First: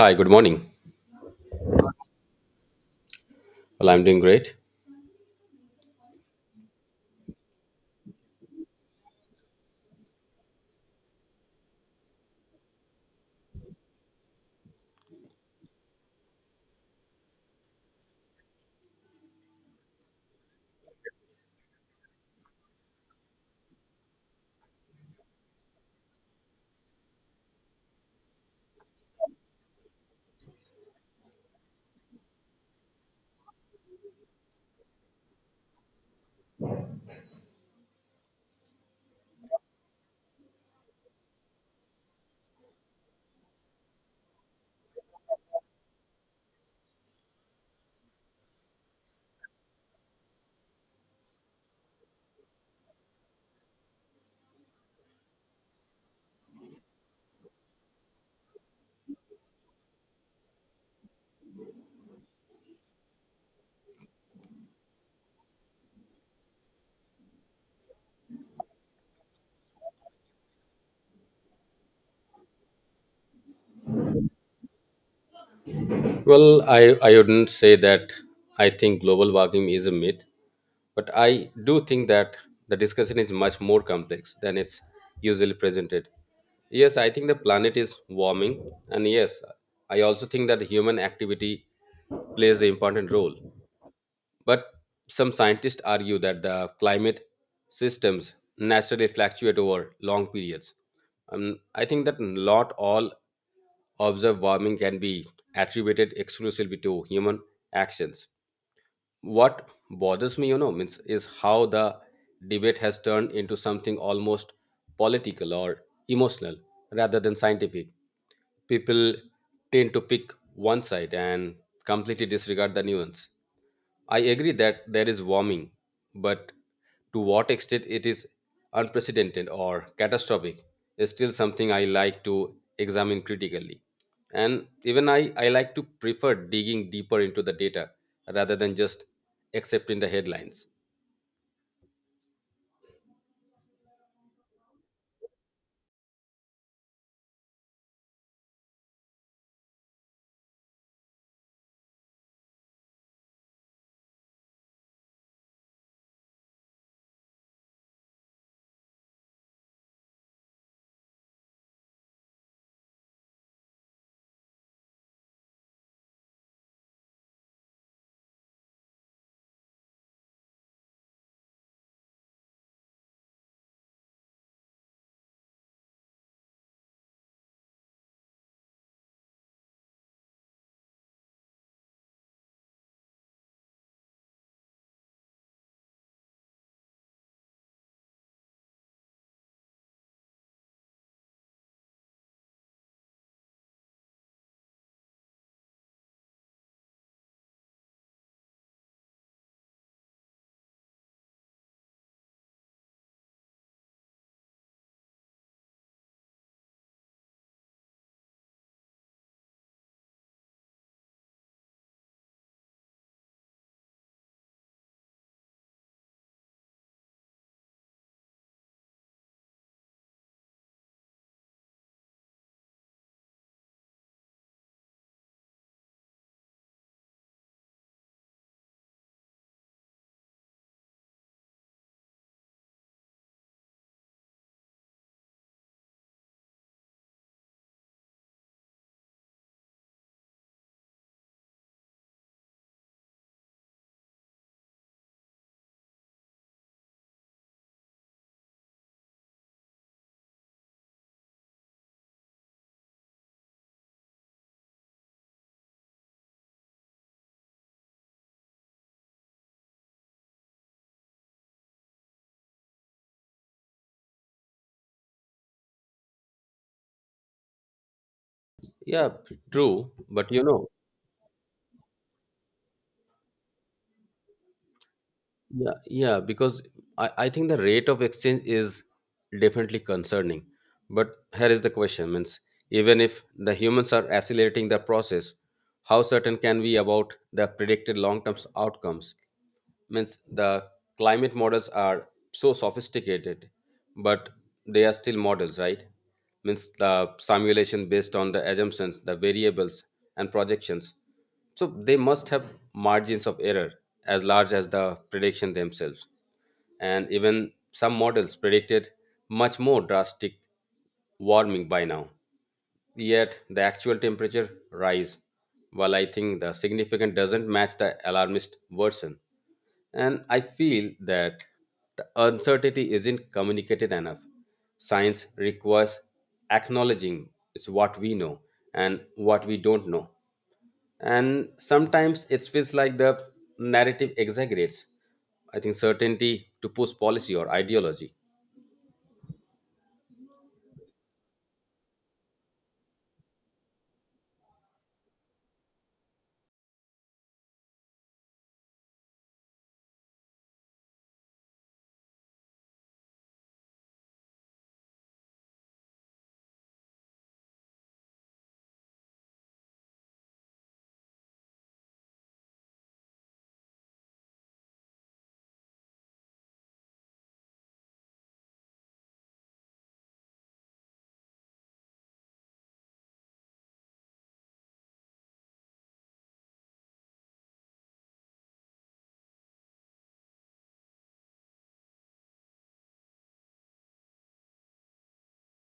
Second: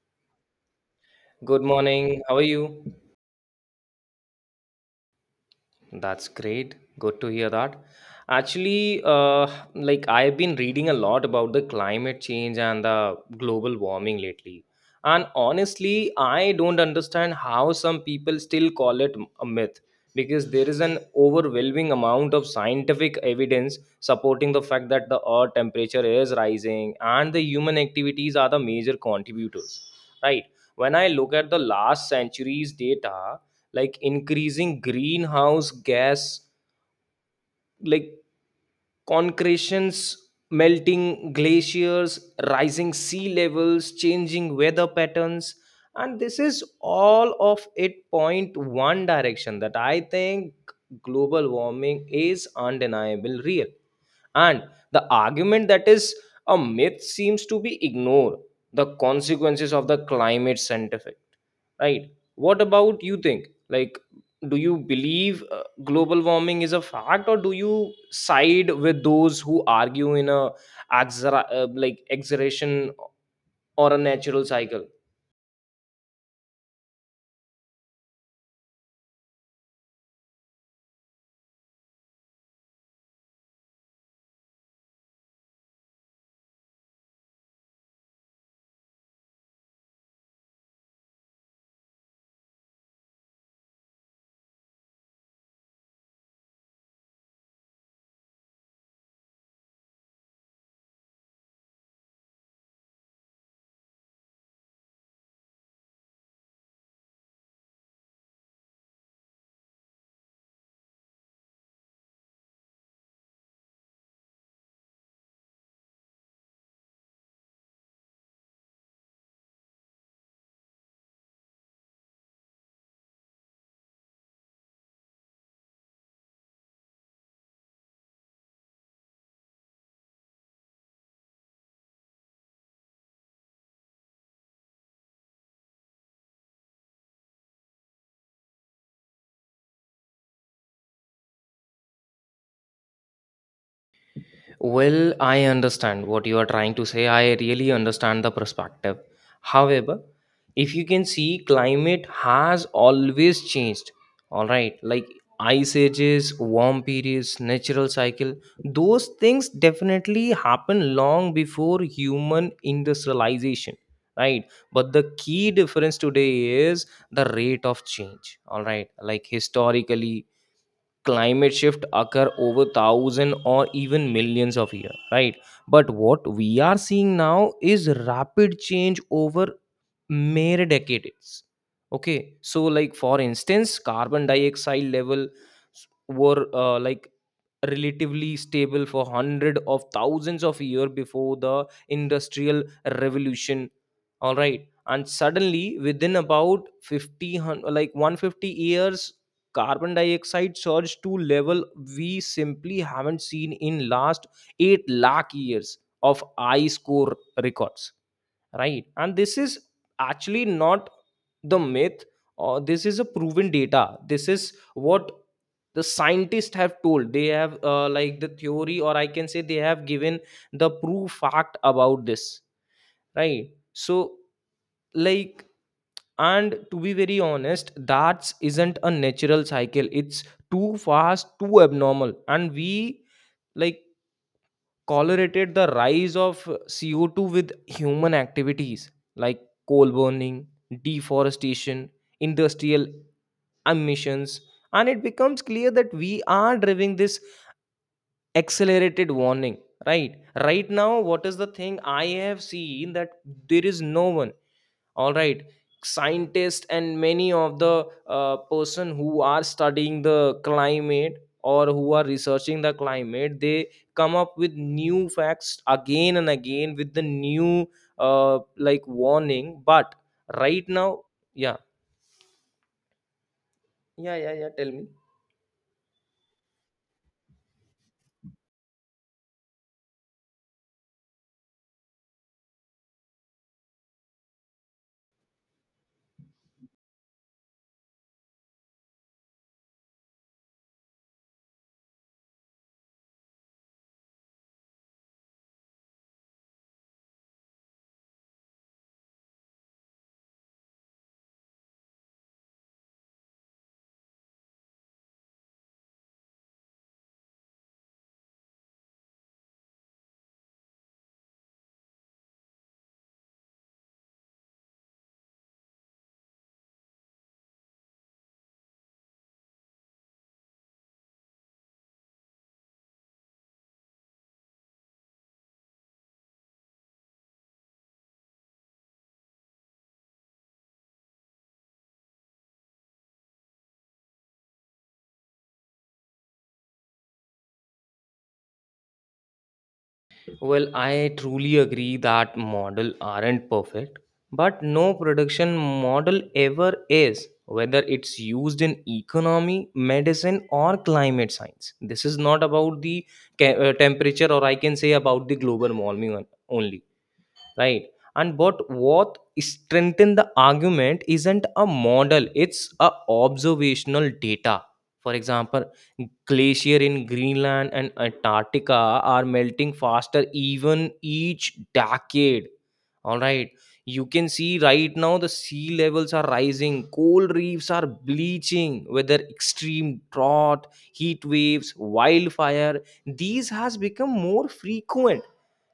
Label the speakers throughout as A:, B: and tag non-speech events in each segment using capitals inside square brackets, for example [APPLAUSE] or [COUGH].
A: Hi, good morning.
B: Good morning. How are you?
A: Well, I'm doing great.
B: That's great. Good to hear that. Actually, like I've been reading a lot about the climate change and the global warming lately. And honestly, I don't understand how some people still call it a myth because there is an overwhelming amount of scientific evidence supporting the fact that the earth temperature is rising and the human activities are the major contributors, right? When I look at the last century's data, like increasing greenhouse gas, like concretions, melting glaciers, rising sea levels, changing weather patterns, and this is all of it point one direction that I think global warming is undeniable real. And the argument that is a myth seems to be ignored, the consequences of the climate scientific, right? What about you think, like, do you believe, global warming is a fact, or do you side with those who argue in a like exaggeration or a natural cycle?
A: Well, I wouldn't say that I think global warming is a myth, but I do think that the discussion is much more complex than it's usually presented. Yes, I think the planet is warming, and yes, I also think that human activity plays an important role. But some scientists argue that the climate systems naturally fluctuate over long periods. I think that not all observed warming can be attributed exclusively to human actions. What bothers me, means is how the debate has turned into something almost political or emotional rather than scientific. People tend to pick one side and completely disregard the nuance. I agree that there is warming, but to what extent it is unprecedented or catastrophic is still something I like to examine critically. And even I like to prefer digging deeper into the data rather than just accepting the headlines.
B: Well, I understand what you are trying to say. I really understand the perspective. However, if you can see, climate has always changed. All right, like ice ages, warm periods, natural cycle, those things definitely happen long before human industrialization, right? But the key difference today is the rate of change. All right, like historically, climate shift occur over thousand or even millions of years, right? But what we are seeing now is rapid change over mere decades. Okay, so like for instance, carbon dioxide level were like relatively stable for hundred of thousands of years before the industrial revolution. All right, and suddenly within about 50 hun- like 150 years, carbon dioxide surged to level we simply haven't seen in last 8 lakh years of ice core records, right? And this is actually not the myth, or this is a proven data. This is what the scientists have told. They have, like, the theory, or I can say they have given the proof fact about this, right? So like, and to be very honest, that isn't a natural cycle. It's too fast, too abnormal, and we like correlated the rise of CO2 with human activities, like coal burning, deforestation, industrial emissions, and it becomes clear that we are driving this accelerated warning, right? Right now, what is the thing I have seen that there is no one, all right, scientists and many of the, person who are studying the climate or who are researching the climate, they come up with new facts again and again with the new, like,
A: Yeah,
B: warning.
A: true.
B: But
A: But you know,
B: right now, yeah, yeah, yeah, yeah, tell me.
A: yeah, yeah, because I think the rate of exchange is definitely concerning. But here is the question means even if the humans are accelerating the process, how certain can we about the predicted long term outcomes? Means the climate models are so sophisticated, but they are still models, right? Means the simulation based on the assumptions, the variables, and projections, so they must have margins of error as large as the prediction themselves. And even some models predicted much more drastic warming by now. Yet the actual temperature rise, while I think the significant doesn't match the alarmist version. And I feel that the uncertainty isn't communicated enough. Science requires acknowledging is what we know and what we don't know. And sometimes it feels like the narrative exaggerates, I think, certainty to push policy or ideology.
B: Well, I truly agree that model aren't perfect, but no production model ever is, whether it's used in economy, medicine, or climate science. This is not about the temperature, or I can say about the global warming only, right? And what strengthen the argument isn't a model, it's a observational data. For example, glacier in greenland and antarctica are melting faster even each decade. All right, you can see right now the sea levels are rising, coral reefs are bleaching, whether extreme drought, heat waves, wildfire, these has become more frequent.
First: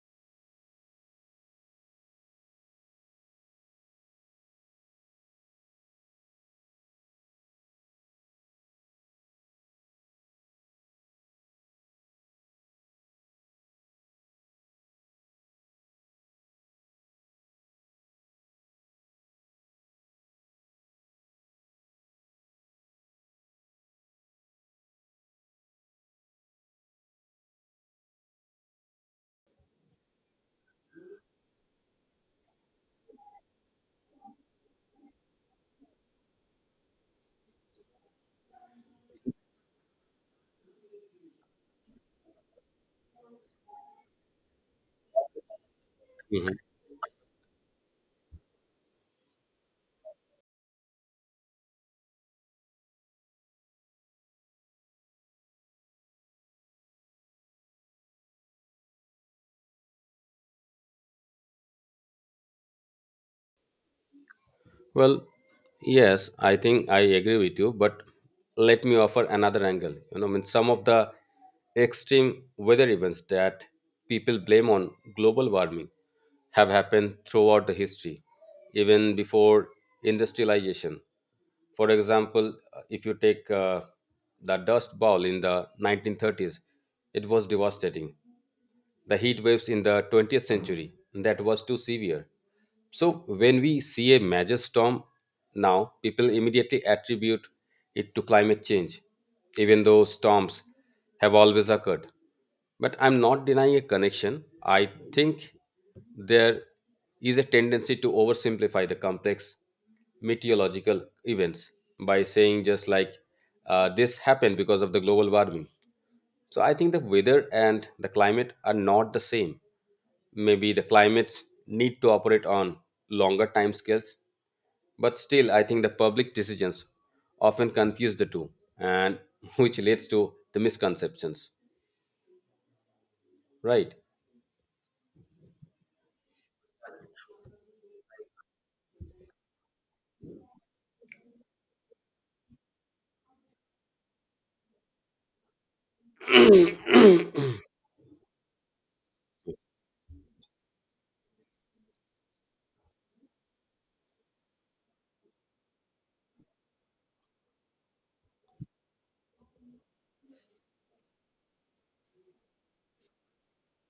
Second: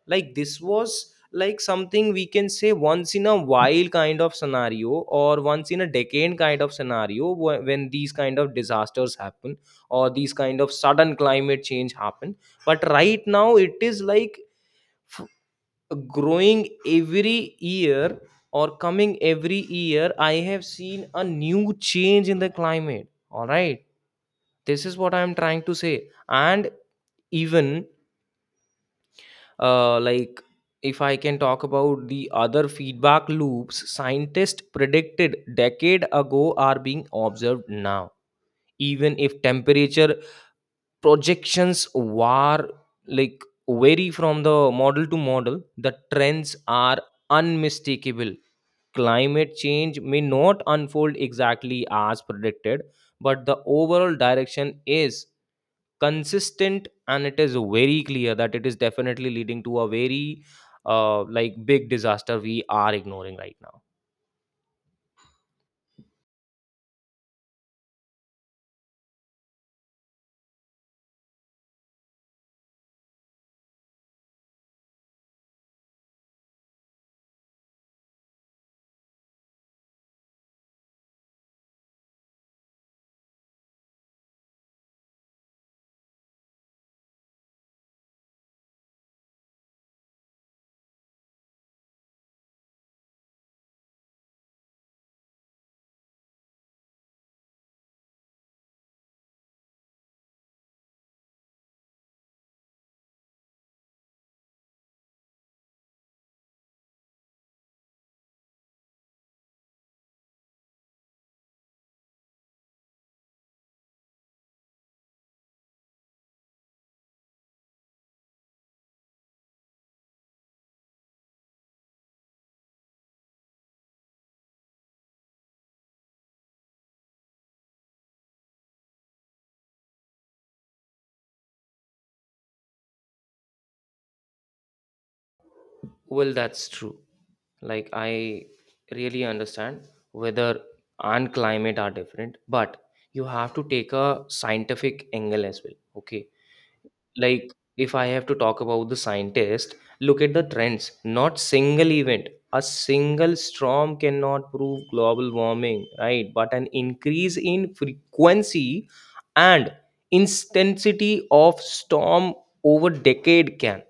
B: Like, this was like something we can say once in a while kind of scenario, or once in a decade kind of scenario when these kind of disasters happen or these kind of sudden climate change happen. But right now it is like f- growing every year, or coming every year. I have seen a new change in the climate, all right? This is what I am trying to say. And even, like, if I can talk about the other feedback loops, scientists predicted decade ago are being observed now. Even if temperature projections were like vary from the model to model, the trends
A: Mm-hmm.
B: are unmistakable. Climate change may not unfold exactly as predicted, but the overall direction is consistent, and it is very clear that it is definitely leading to a very, like, big disaster we are ignoring right now.
A: Well, yes, I think I agree with you, but let me offer another angle. You know, I mean, some of the extreme weather events that people blame on global warming have happened throughout the history, even before industrialization. For example, if you take the dust bowl in the 1930s, it was devastating. The heat waves in the 20th century, that was too severe. So when we see a major storm now, people immediately attribute it to climate change, even though storms have always occurred. But I'm not denying a connection. I think there is a tendency to oversimplify the complex meteorological events by saying just like, this happened because of the global warming. So I think the weather and the climate are not the same. Maybe the climates need to operate on longer time scales, but still I think the public decisions often confuse the two and [LAUGHS] which leads to the misconceptions, right?
B: Well, that's true. Like, I really understand weather and climate are different, but you have to take a scientific angle as well, okay? Like, if I have to talk about the scientist, look at the trends, not single event. A single storm cannot prove global warming, right? But an increase in frequency and intensity of storm over decade can,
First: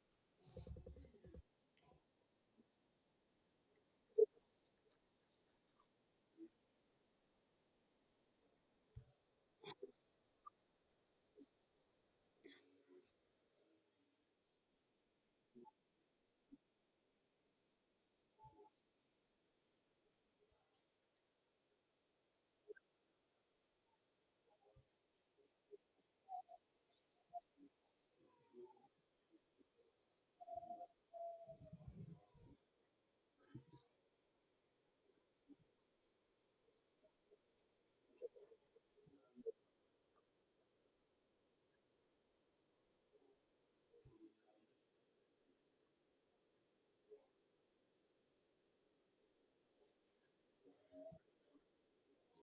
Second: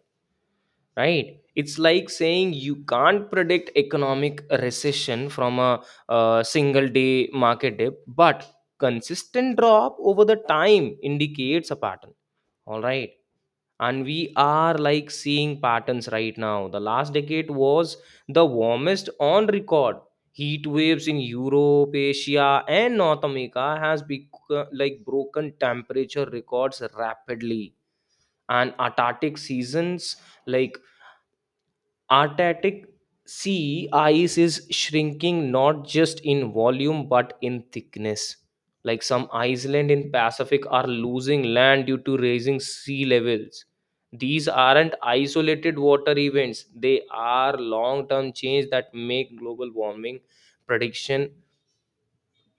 B: right? It's like saying you can't predict economic recession from a single day market dip, but consistent drop over the time indicates a pattern, all right? And we are like seeing patterns right now. The last decade was the warmest on record. Heat waves in europe, asia and north america has become like broken temperature records rapidly. And antarctic seasons, like, Antarctic sea ice is shrinking not just in volume but in thickness. Like, some island in Pacific are losing land due to rising sea levels. These aren't isolated water events. They are long-term change that make global warming prediction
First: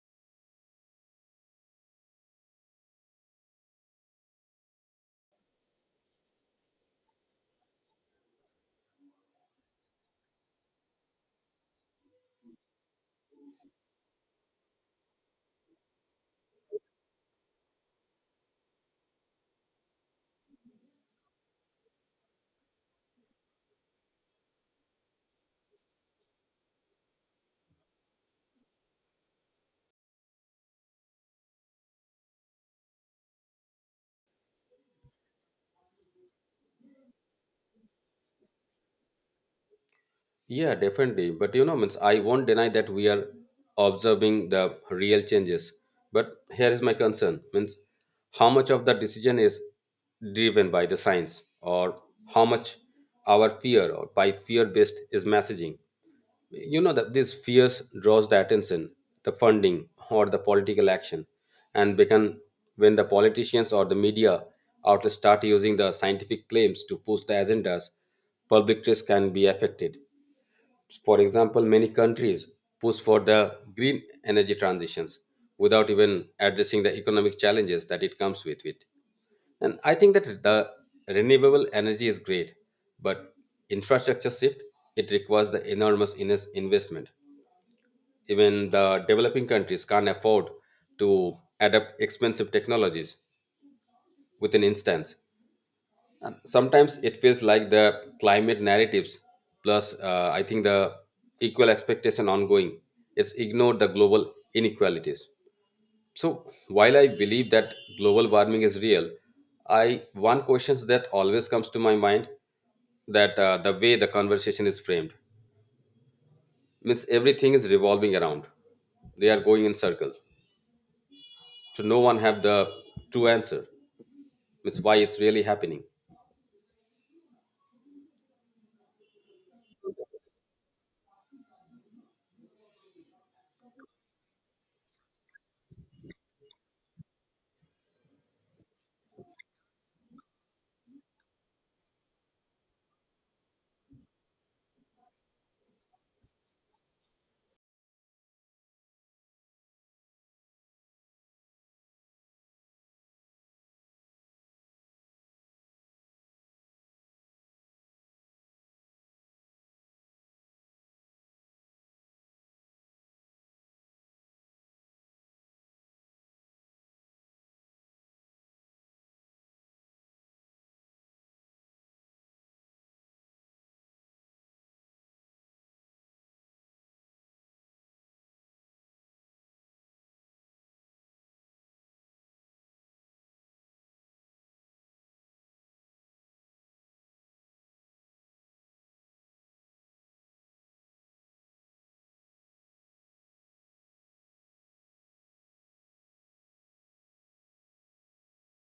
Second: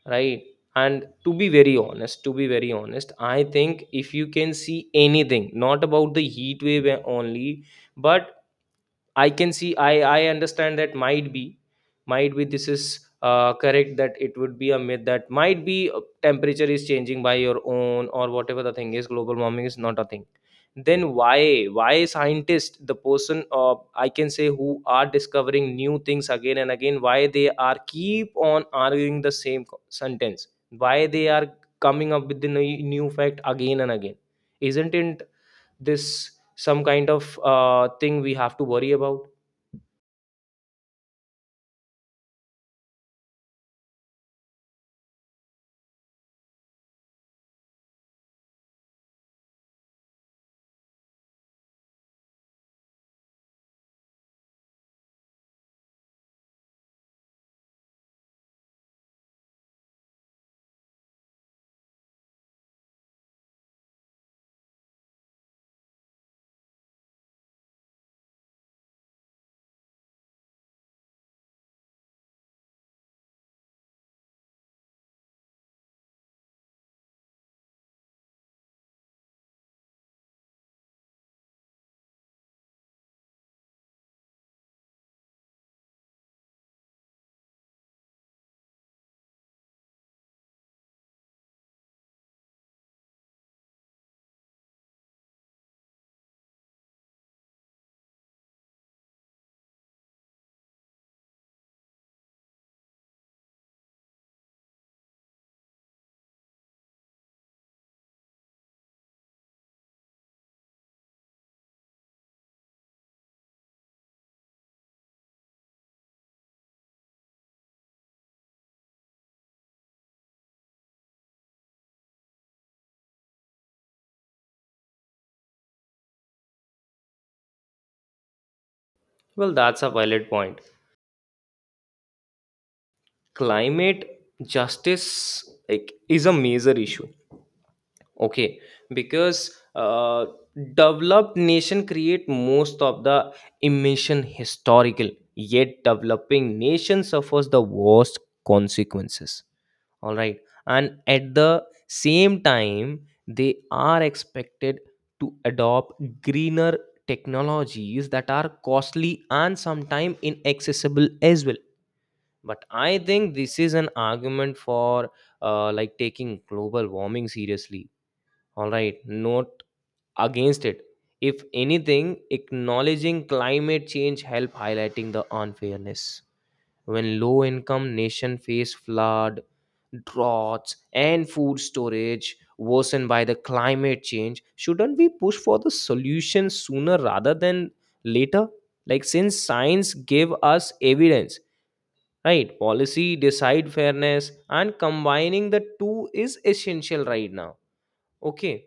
B: right. And to be very honest, I think if you can see anything, not about the heat wave only, but I can see, I understand that might be this is, correct, that it would be a myth, that might be, temperature is changing by your own, or whatever the thing is, global warming is not a thing. Then why scientists, the person, I can say, who are discovering new things again and again, why they are keep on arguing the same sentence? Why they are coming up with the new fact again and again? Isn't it this some kind of, thing we have to worry about?
A: Yeah, definitely. But you know, means I won't deny that we are observing the real changes. But here is my concern: means how much of the decision is driven by the science, or how much our fear or by fear-based is messaging. You know that these fears draws the attention, the funding, or the political action, and become when the politicians or the media outlets start using the scientific claims to push the agendas, public trust can be affected. For example, many countries push for the green energy transitions without even addressing the economic challenges that it comes with it. And I think that the renewable energy is great, but infrastructure shift, it requires the enormous investment. Even the developing countries can't afford to adapt expensive technologies within instance. And sometimes it feels like the climate narratives, plus I think the equal expectation ongoing, it's ignored the global inequalities. So while I believe that global warming is real, I one question that always comes to my mind that the way the conversation is framed means everything is revolving around. They are going in circles. So no one have the true answer. Means why it's really happening.
B: Well, that's a valid point. Climate justice, like, is a major issue. Okay, because, developed nation create most of the emission historical, yet developing nation suffers the worst consequences. All right, and at the same time, they are expected to adopt greener technologies that are costly and sometimes inaccessible as well. But I think this is an argument for, like, taking global warming seriously, all right, not against it. If anything, acknowledging climate change help highlighting the unfairness. When low income nation face flood, droughts and food storage worsened by the climate change, shouldn't we push for the solution sooner rather than later? Like, since science give us evidence, right, policy decide fairness, and combining the two is essential right now, okay?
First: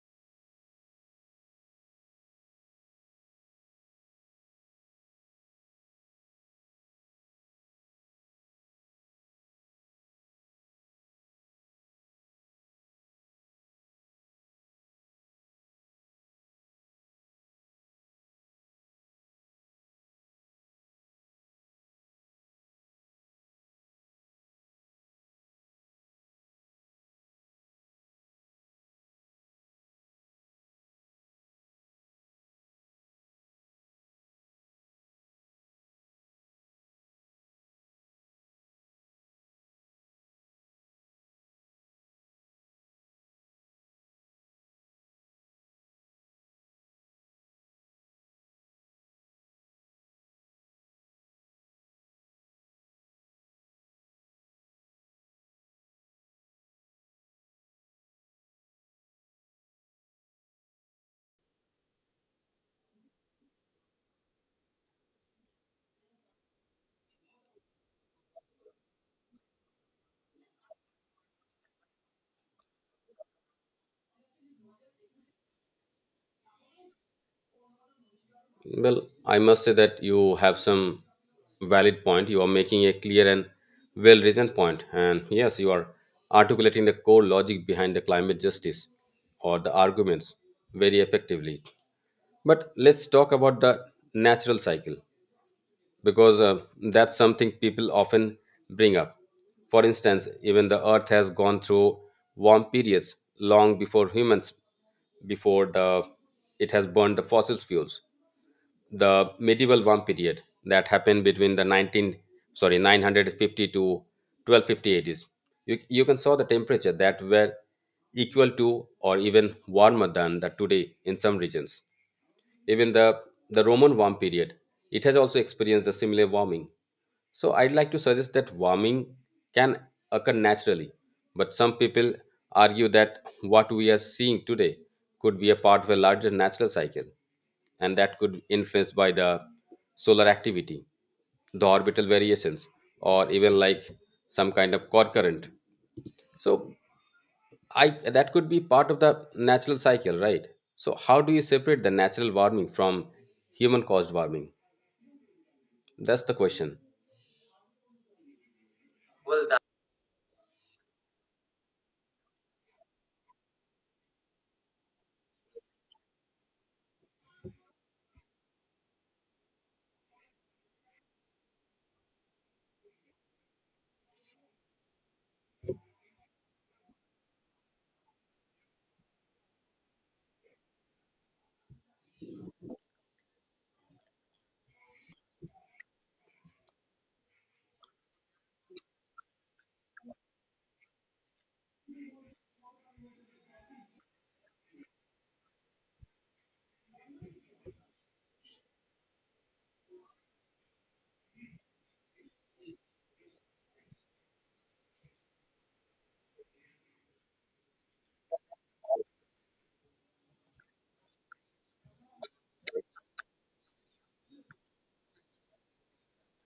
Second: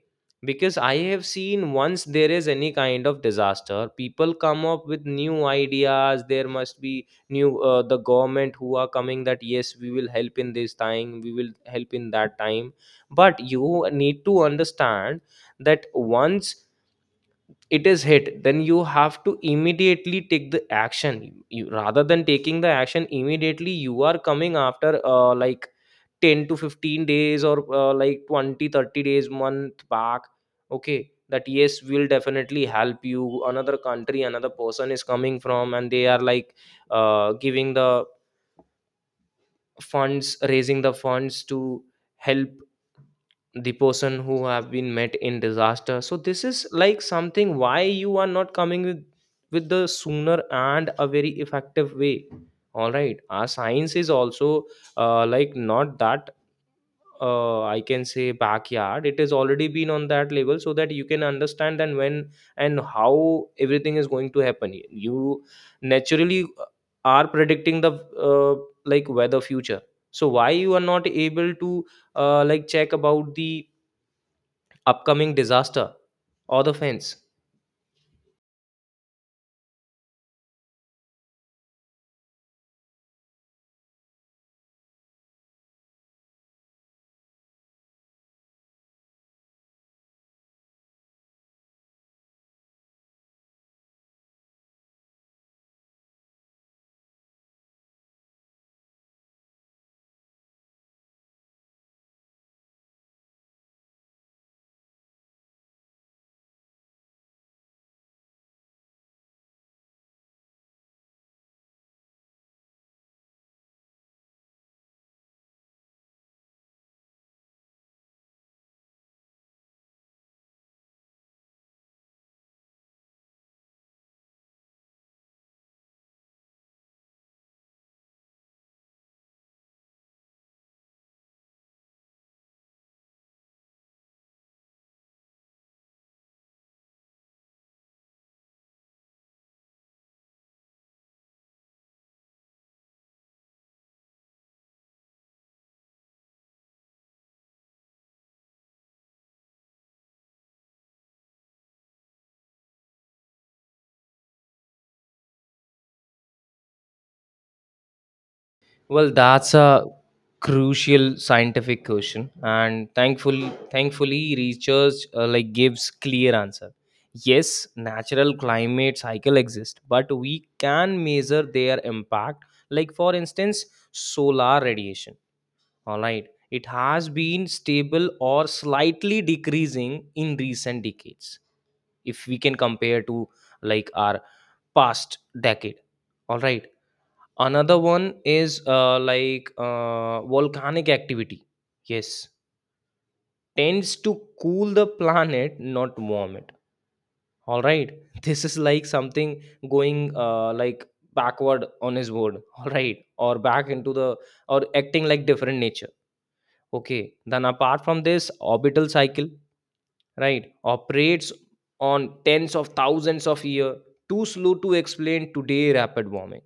B: Because I have seen once there is any kind of disaster, people come up with new ideas. There must be new, the government who are coming that yes, we will help in this time, we will help in that time. But you need to understand that once it is hit, then you have to immediately take the action, you, rather than taking the action immediately, you are coming after, like, 10 to 15 days, or, like, 20-30 days month back, okay, that yes will definitely help you. Another country, another person is coming from, and they are like, giving the funds, raising the funds to help the person who have been met in disaster. So this is like something, why you are not coming with the sooner and a very effective way? All right, our science is also, like, not that, I can say, backyard. It has already been on that level so that you can understand, and when and how everything is going to happen, you naturally, are predicting the, like, weather future. So why you are not able to, like, check about the upcoming disaster or the fence?
A: Well, I must say that you have some valid point. You are making a clear and well written point. And yes, you are articulating the core logic behind the climate justice or the arguments very effectively. But let's talk about the natural cycle, because that's something people often bring up. For instance, even the earth has gone through warm periods long before humans, before the it has burned the fossil fuels, the medieval warm period that happened between the 19 sorry 950 to 1250 ADs. You can saw the temperature that were equal to or even warmer than the today in some regions. Even the Roman warm period, it has also experienced the similar warming. So I'd like to suggest that warming can occur naturally, but some people argue that what we are seeing today could be a part of a larger natural cycle, and that could be influenced by the solar activity, the orbital variations, or even like some kind of core current. So I that could be part of the natural cycle, right? So how do you separate the natural warming from human caused warming? That's the question.
B: Well, that's a crucial scientific question, and thankfully, research, like, gives clear answer. Yes, natural climate cycle exist, but we can measure their impact. Like, for instance, solar radiation. All right, it has been stable or slightly decreasing in recent decades. If we can compare to, like, our past decade, all right, another one is, like, volcanic activity, yes, tends to cool the planet, not warm it, all right. [LAUGHS] This is like something going, like, backward on his word [LAUGHS] all right, or back into the, or acting like different nature. Okay, then apart from this orbital cycle, right, operates on tens of thousands of year, too slow to explain today rapid warming.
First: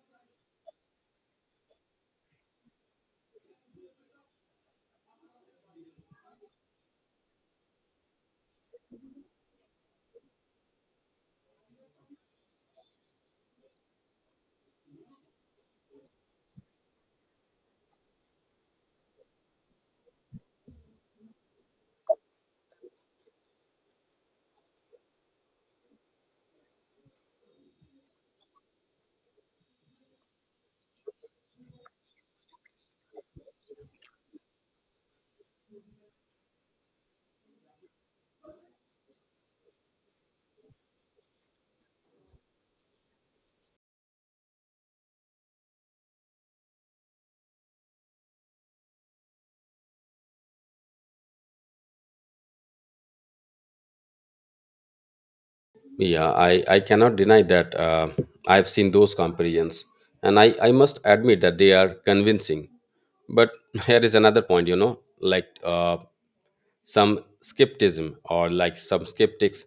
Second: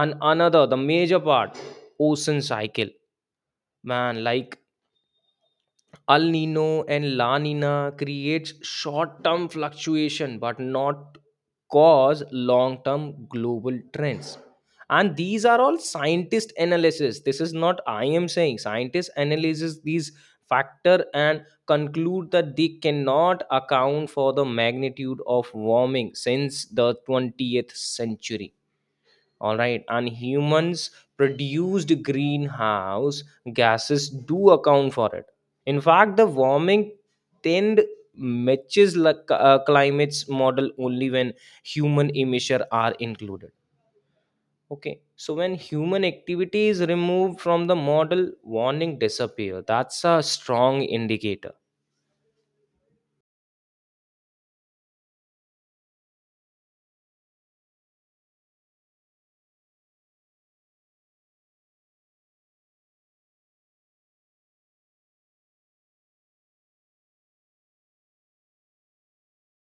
B: And another, the major part, ocean cycle. Man, like, El Nino and La Nina creates short-term fluctuation but not cause long-term global trends. And these are all scientist analysis. This is not I am saying. Scientists analysis these factor and conclude that they cannot account for the magnitude of warming since the 20th century, all right, and humans produced greenhouse gases do account for it. In fact, the warming trend matches like climate's model only when human emissions are included. Okay, so when human activity is removed from the model, warning disappear. That's a strong indicator.
A: Yeah, I cannot deny that I've seen those comparisons, and I must admit that they are convincing. But [LAUGHS] here is another point, you know, like some skepticism, or like some skeptics,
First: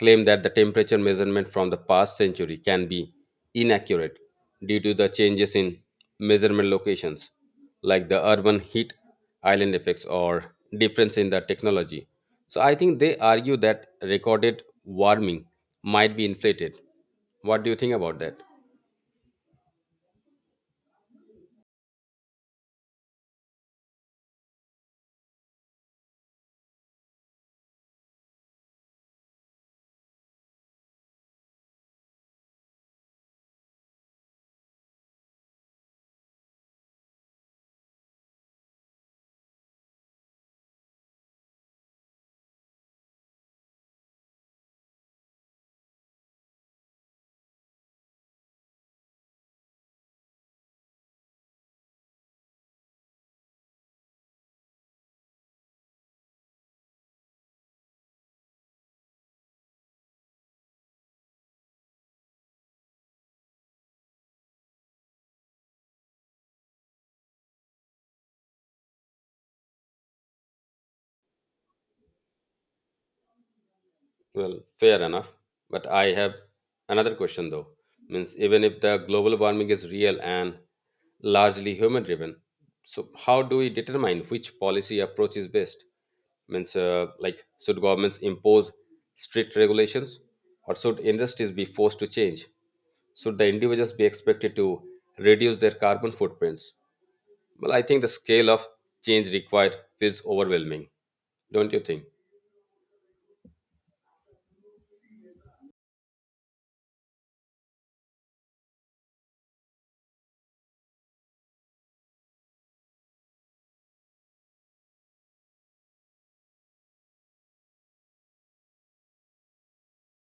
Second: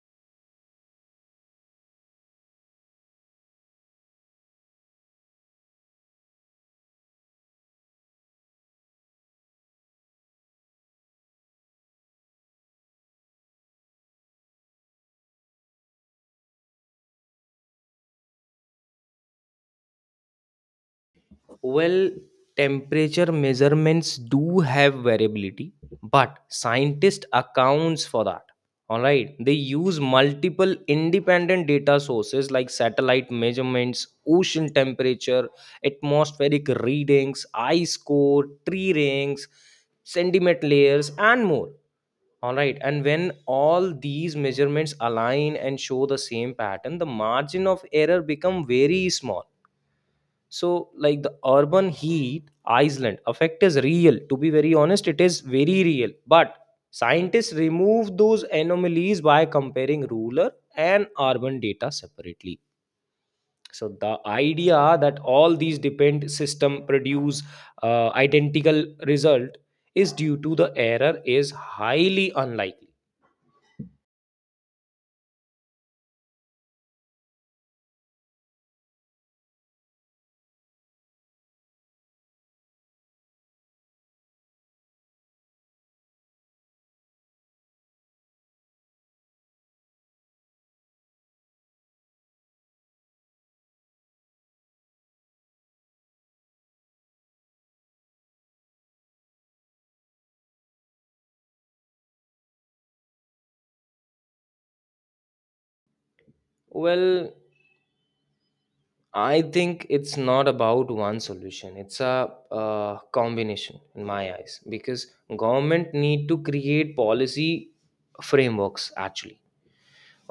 A: claim that the temperature measurement from the past century can be inaccurate due to the changes in measurement locations, like the urban heat island effects or difference in the technology. So I think they argue that recorded warming might be inflated. What do you think about that?
B: Well, temperature measurements do have variability, but scientists accounts for that. All right, they use multiple independent data sources like satellite measurements, ocean temperature, atmospheric readings, ice core, tree rings, sediment layers, and more. All right, and when all these measurements align and show the same pattern, the margin of error become very small. So, like, the urban heat island effect is real. To be very honest, it is very real. But scientists remove those anomalies by comparing rural and urban data separately. So the idea that all these depend system produce identical result is due to the error is highly unlikely.
A: Well, fair enough. But I have another question though. Means even if the global warming is real and largely human driven. So, how do we determine which policy approach is best? Means, like, should governments impose strict regulations or should industries be forced to change? Should the individuals be expected to reduce their carbon footprints? Well, I think the scale of change required feels overwhelming, don't you think?
B: Well, I think it's not about one solution. It's a, combination in my eyes, because government need to create policy frameworks actually.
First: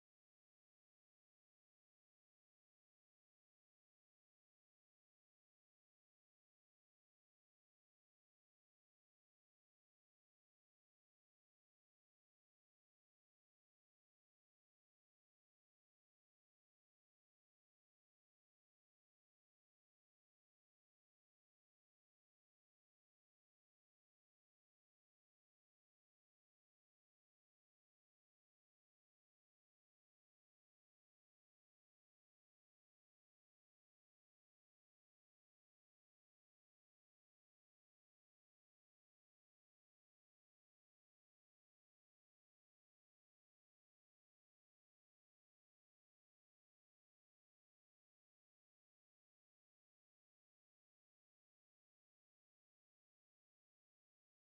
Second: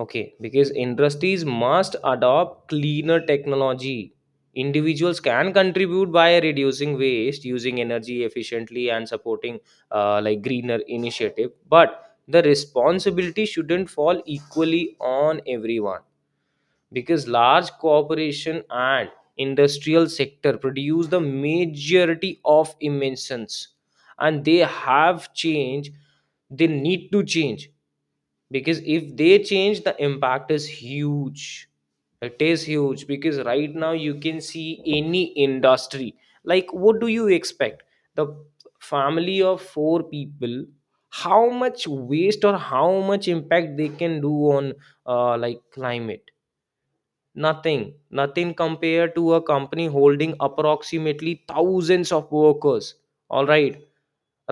B: Okay, because industries must adopt cleaner technology. Individuals can contribute by reducing waste, using energy efficiently, and supporting like greener initiative. But the responsibility shouldn't fall equally on everyone, because large corporation and industrial sector produce the majority of emissions, and they have change, they need to change, because if they change the impact is huge. It is huge, because right now you can see any industry. Like, what do you expect the family of four people, how much waste or how much impact they can do on like climate? Nothing, nothing compared to a company holding approximately thousands of workers. All right,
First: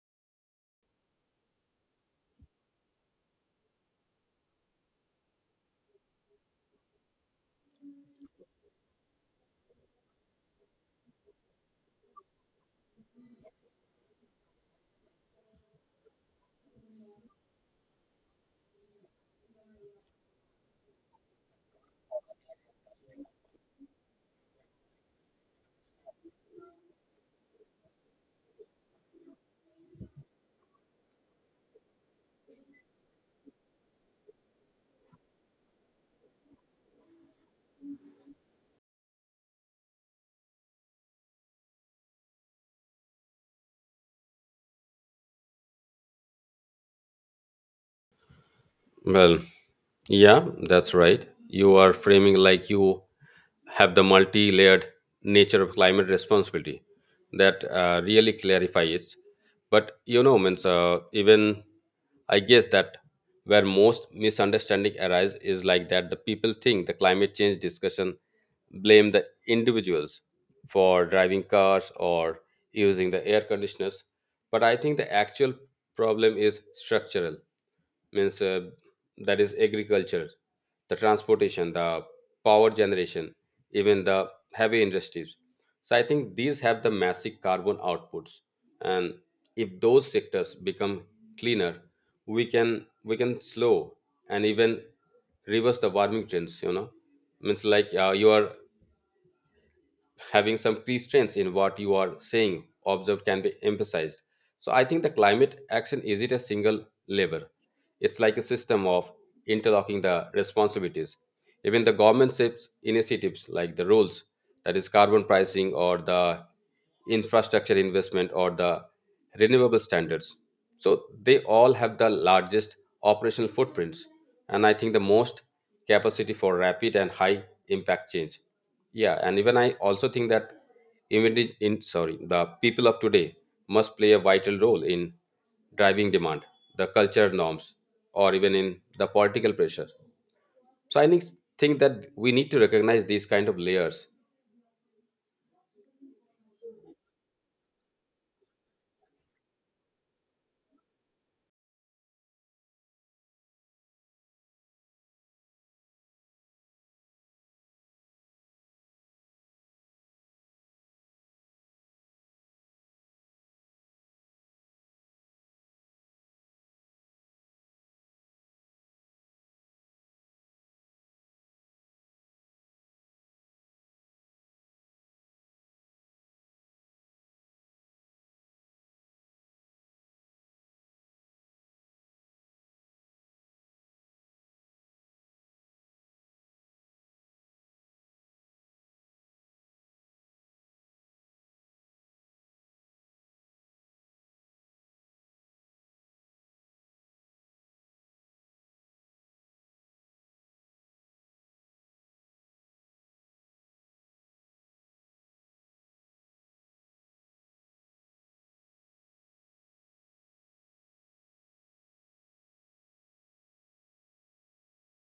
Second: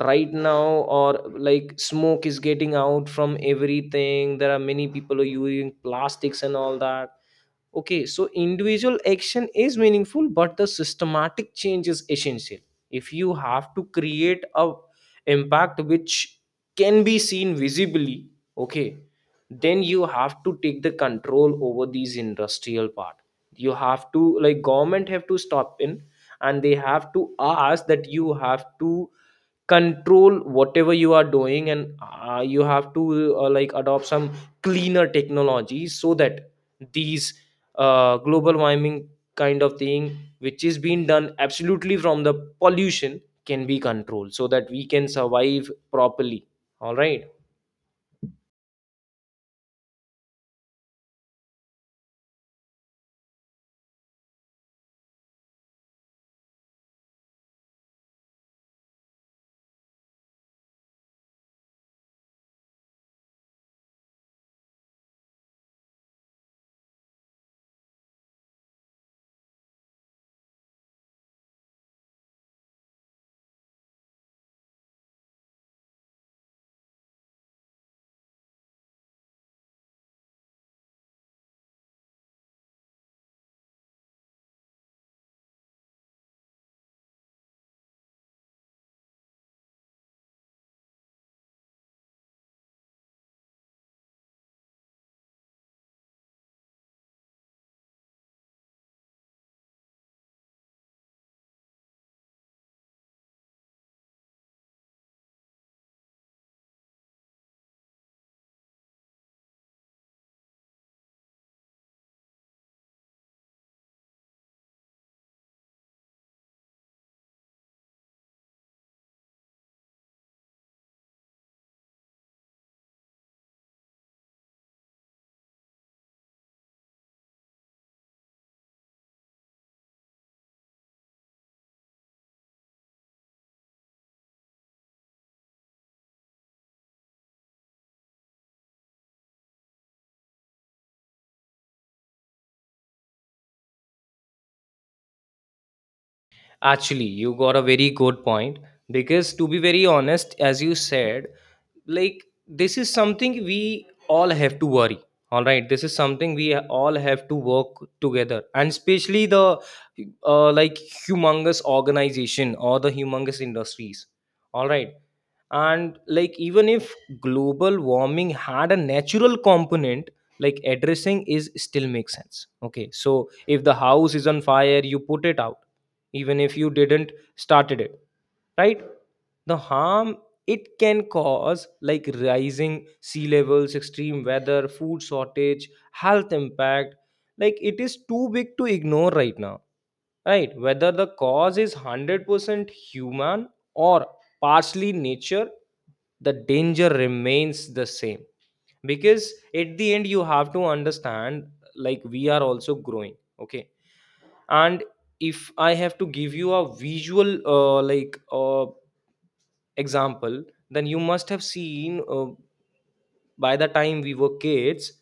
B: right now, or like smoke is getting out from everything. There are many people who are using plastics and all that. Okay, so individual action is meaningful, but the systematic change is essential. If you have to create a impact which can be seen visibly, okay, then you have to take the control over these industrial part. You have to, like, government have to stop in and they have to ask that you have to control whatever you are doing, and you have to like adopt some cleaner technology so that these global warming kind of thing which is being done absolutely from the pollution can be controlled so that we can survive properly, all right.
A: Well, yeah, that's right. You are framing like you have the multi layered nature of climate responsibility that really clarifies. But you know, means even I guess that where most misunderstanding arise is like that the people think the climate change discussion blame the individuals for driving cars or using the air conditioners. But I think the actual problem is structural means that is agriculture, the transportation, the power generation, even the heavy industries. So I think these have the massive carbon outputs, and if those sectors become cleaner, we can slow and even reverse the warming trends, you know. Means like you are having some constraints in what you are saying observed can be emphasized. So I think the climate action is it a single labor. It's like a system of interlocking the responsibilities. Even the government sets initiatives like the rules, that is carbon pricing or the infrastructure investment or the renewable standards. So they all have the largest operational footprints, and I think the most capacity for rapid and high impact change. Yeah, and even I also think that even the people of today must play a vital role in driving demand, the culture norms, or even in the political pressure. So I think that we need to recognize these kind of layers.
B: Actually, you got a very good point, because to be very honest, as you said, like, this is something we all have to worry, all right, this is something we all have to work together, and especially the like humongous organization or the humongous industries, all right. And like, even if global warming had a natural component, like addressing is still makes sense. Okay, so if the house is on fire, you put it out, even if you didn't started it, right? The harm it can cause, like rising sea levels, extreme weather, food shortage, health impact, like, it is too big to ignore right now, right? Whether the cause is 100% human or partially nature, the danger remains the same, because at the end you have to understand, like, we are also growing. Okay. And if I have to give you a visual example, then you must have seen, by the time we were kids,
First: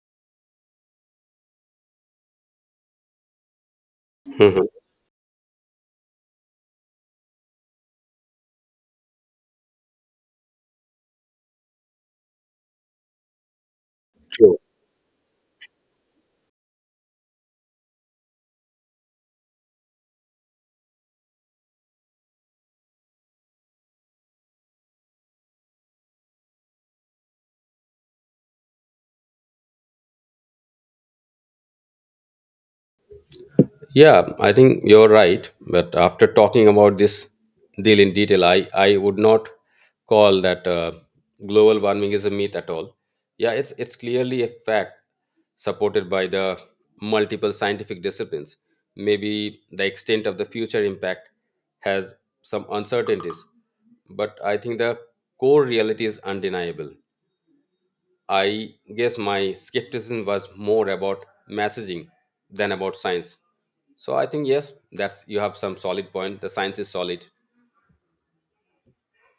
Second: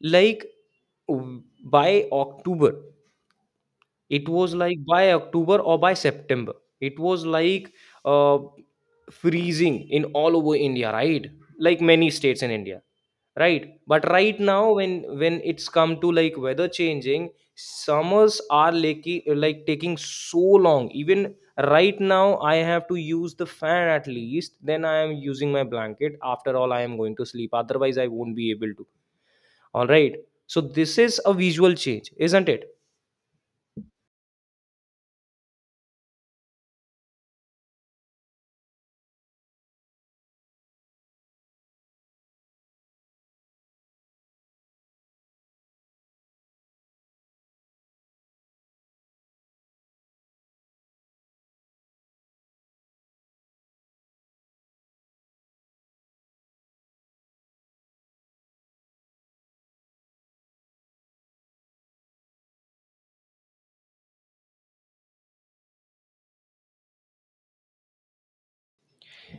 B: like, by october it was
A: Mhm.
B: like by October or by September. It was like uh, freezing in all over India, right? Like many states in India, right? But right
A: True.
B: now, when it's come to like weather changing, summers are like taking so long. Even right now, I have to use the fan at least. Then I am using my blanket. After all, I am going to sleep. Otherwise, I won't be able to. All right. So this is a visual change, isn't it?
A: Yeah, I think you're right. But after talking about this deal in detail, I would not call that global warming is a myth at all. Yeah, it's clearly a fact supported by the multiple scientific disciplines. Maybe the extent of the future impact has some uncertainties, but I think the core reality is undeniable. I guess my skepticism was more about messaging than about science. So I think yes, that's you have some solid point. The science is solid.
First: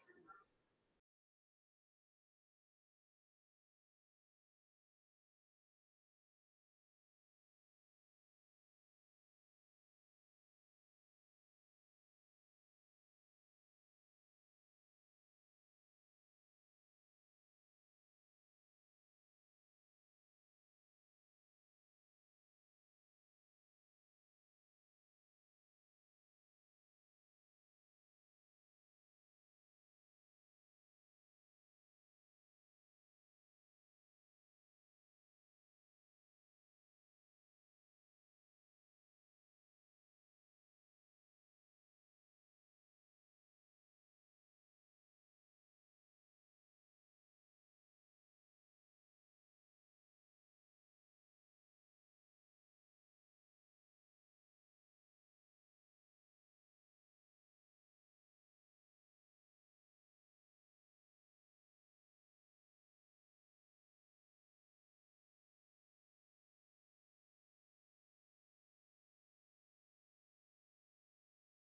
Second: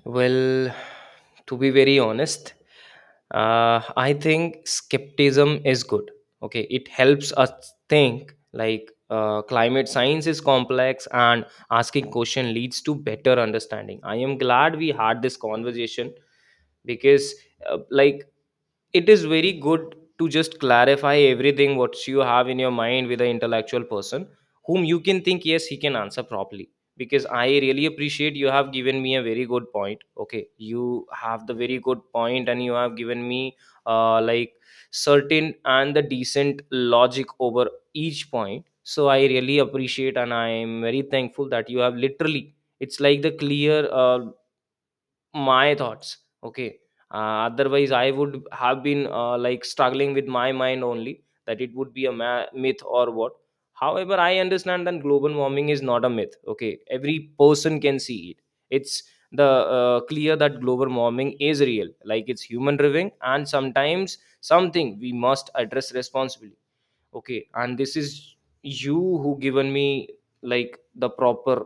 B: Well, to be very honest, I think skepticism is good. Okay, it helps us think. Like, climate science is complex, and asking question leads to better understanding. I am glad we had this conversation, because like, it is very good to just clarify everything what you have in your mind with an intellectual person whom you can think yes he can answer properly. Because I really appreciate, you have given me a very good point. Okay, you have the very good point, and you have given me like certain and the decent logic over each point. So I really appreciate, and I am very thankful that you have literally, it's like the clear my thoughts. Okay. Otherwise, I would have been like struggling with my mind only that it would be a myth or what. However, I understand that global warming is not a myth. Okay. Every person can see it. It's the clear that global warming is real, like it's human driven, and sometimes something we must address responsibly. Okay. And this is you who given me like the proper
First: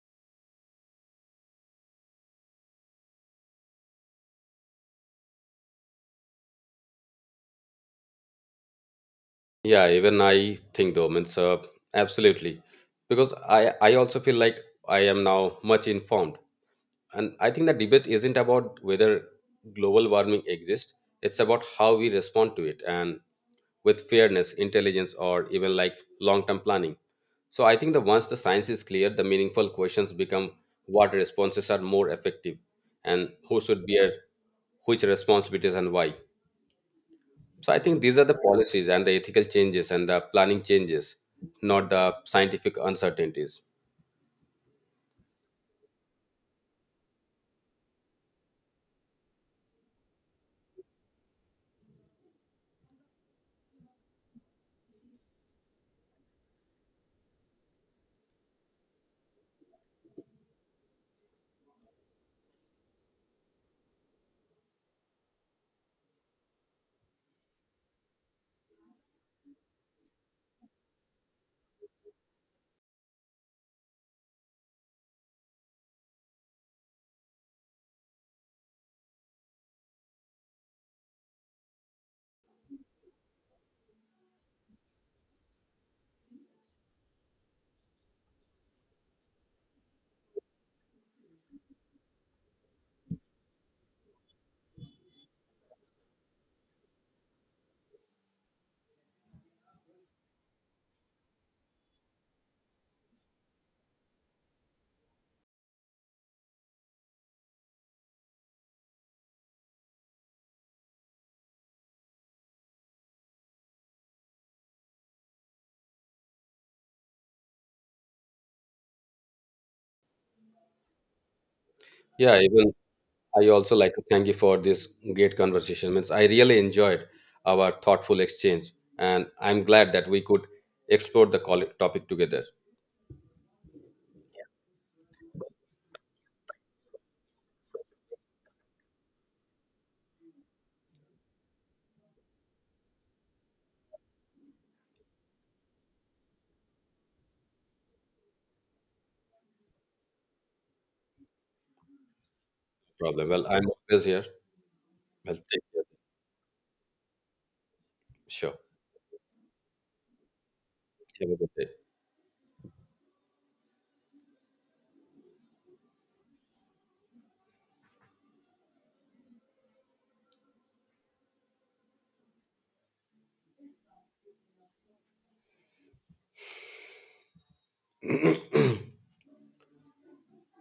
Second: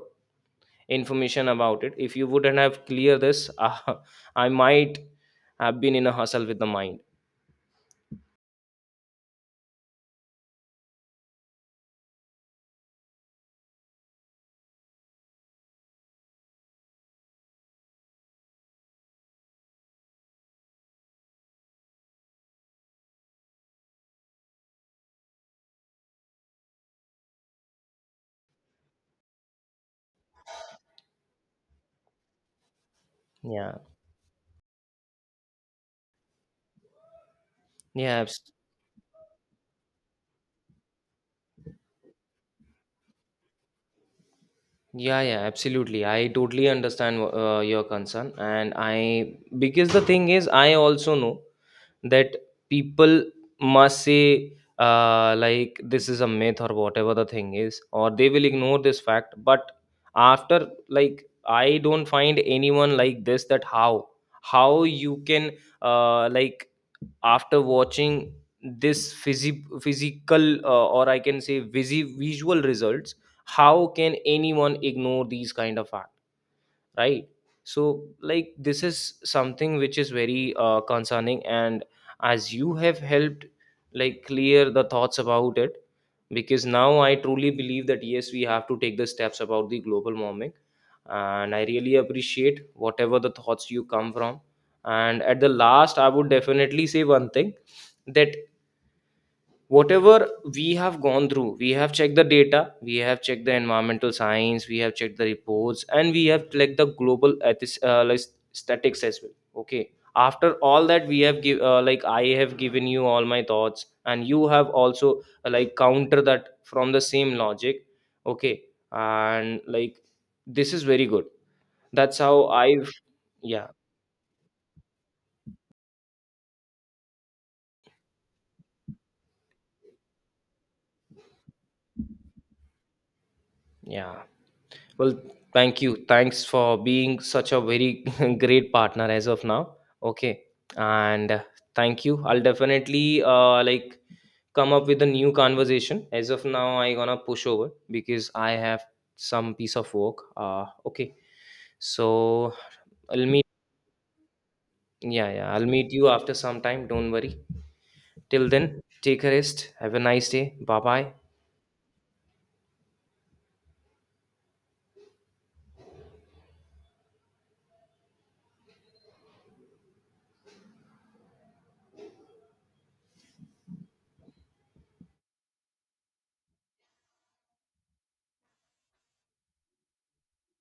B: information about it. If you wouldn't have clear this [LAUGHS] I might have been in a hustle with the mind.
A: Yeah, even I think though, means absolutely, because I also feel like I am now much informed. And I think the debate isn't about whether global warming exists, it's about how we respond to it and with fairness, intelligence, or even like long term planning. So I think that once the science is clear, the meaningful questions become what responses are more effective and who
B: Yeah,
A: should bear which responsibilities and why. So I think these
B: yeah,
A: are the policies and the ethical changes and the planning changes, not the scientific uncertainties.
B: yeah, yeah, absolutely, I totally understand your concern. And I, because the thing is I also know that people must say like this is a myth or whatever the thing is, or they will ignore this fact. But after, like, I don't find anyone like this, that how you can like, after watching this physical or I can say visual results, how can anyone ignore these kind of, right? So like, this is something which is very concerning, and as you have helped like clear the thoughts about it, because now I truly believe that yes, we have to take the steps about the global warming. And I really appreciate whatever the thoughts you come from. And at the last, I would definitely say one thing, that whatever we have gone through, we have checked the data, we have checked the environmental science, we have checked the reports, and we have checked the global ethis, like statics as well. Okay, after all that we have give, like, I have given you all my thoughts, and you have also like counter that from the same logic. Okay. And like, this is very good. That's
A: Yeah,
B: how
A: even
B: I've,
A: I
B: yeah,
A: also like to thank you for this great conversation. Means I really enjoyed our thoughtful exchange, and I'm glad that we could explore the topic together.
B: yeah. Well, thank you. Thanks for being such a very [LAUGHS] great partner as of now. Okay. And thank you. I'll definitely like come up with a new conversation. As of now, I gonna push over because I have some piece of work. Uh, okay. So I'll
A: Problem.
B: meet,
A: Well, I'm always here.
B: yeah,
A: Well,
B: yeah,
A: take
B: I'll
A: care.
B: meet you after some time. Don't worry. Till
A: Sure.
B: then, take a rest. Have a nice day. Bye bye.
A: Have a good day.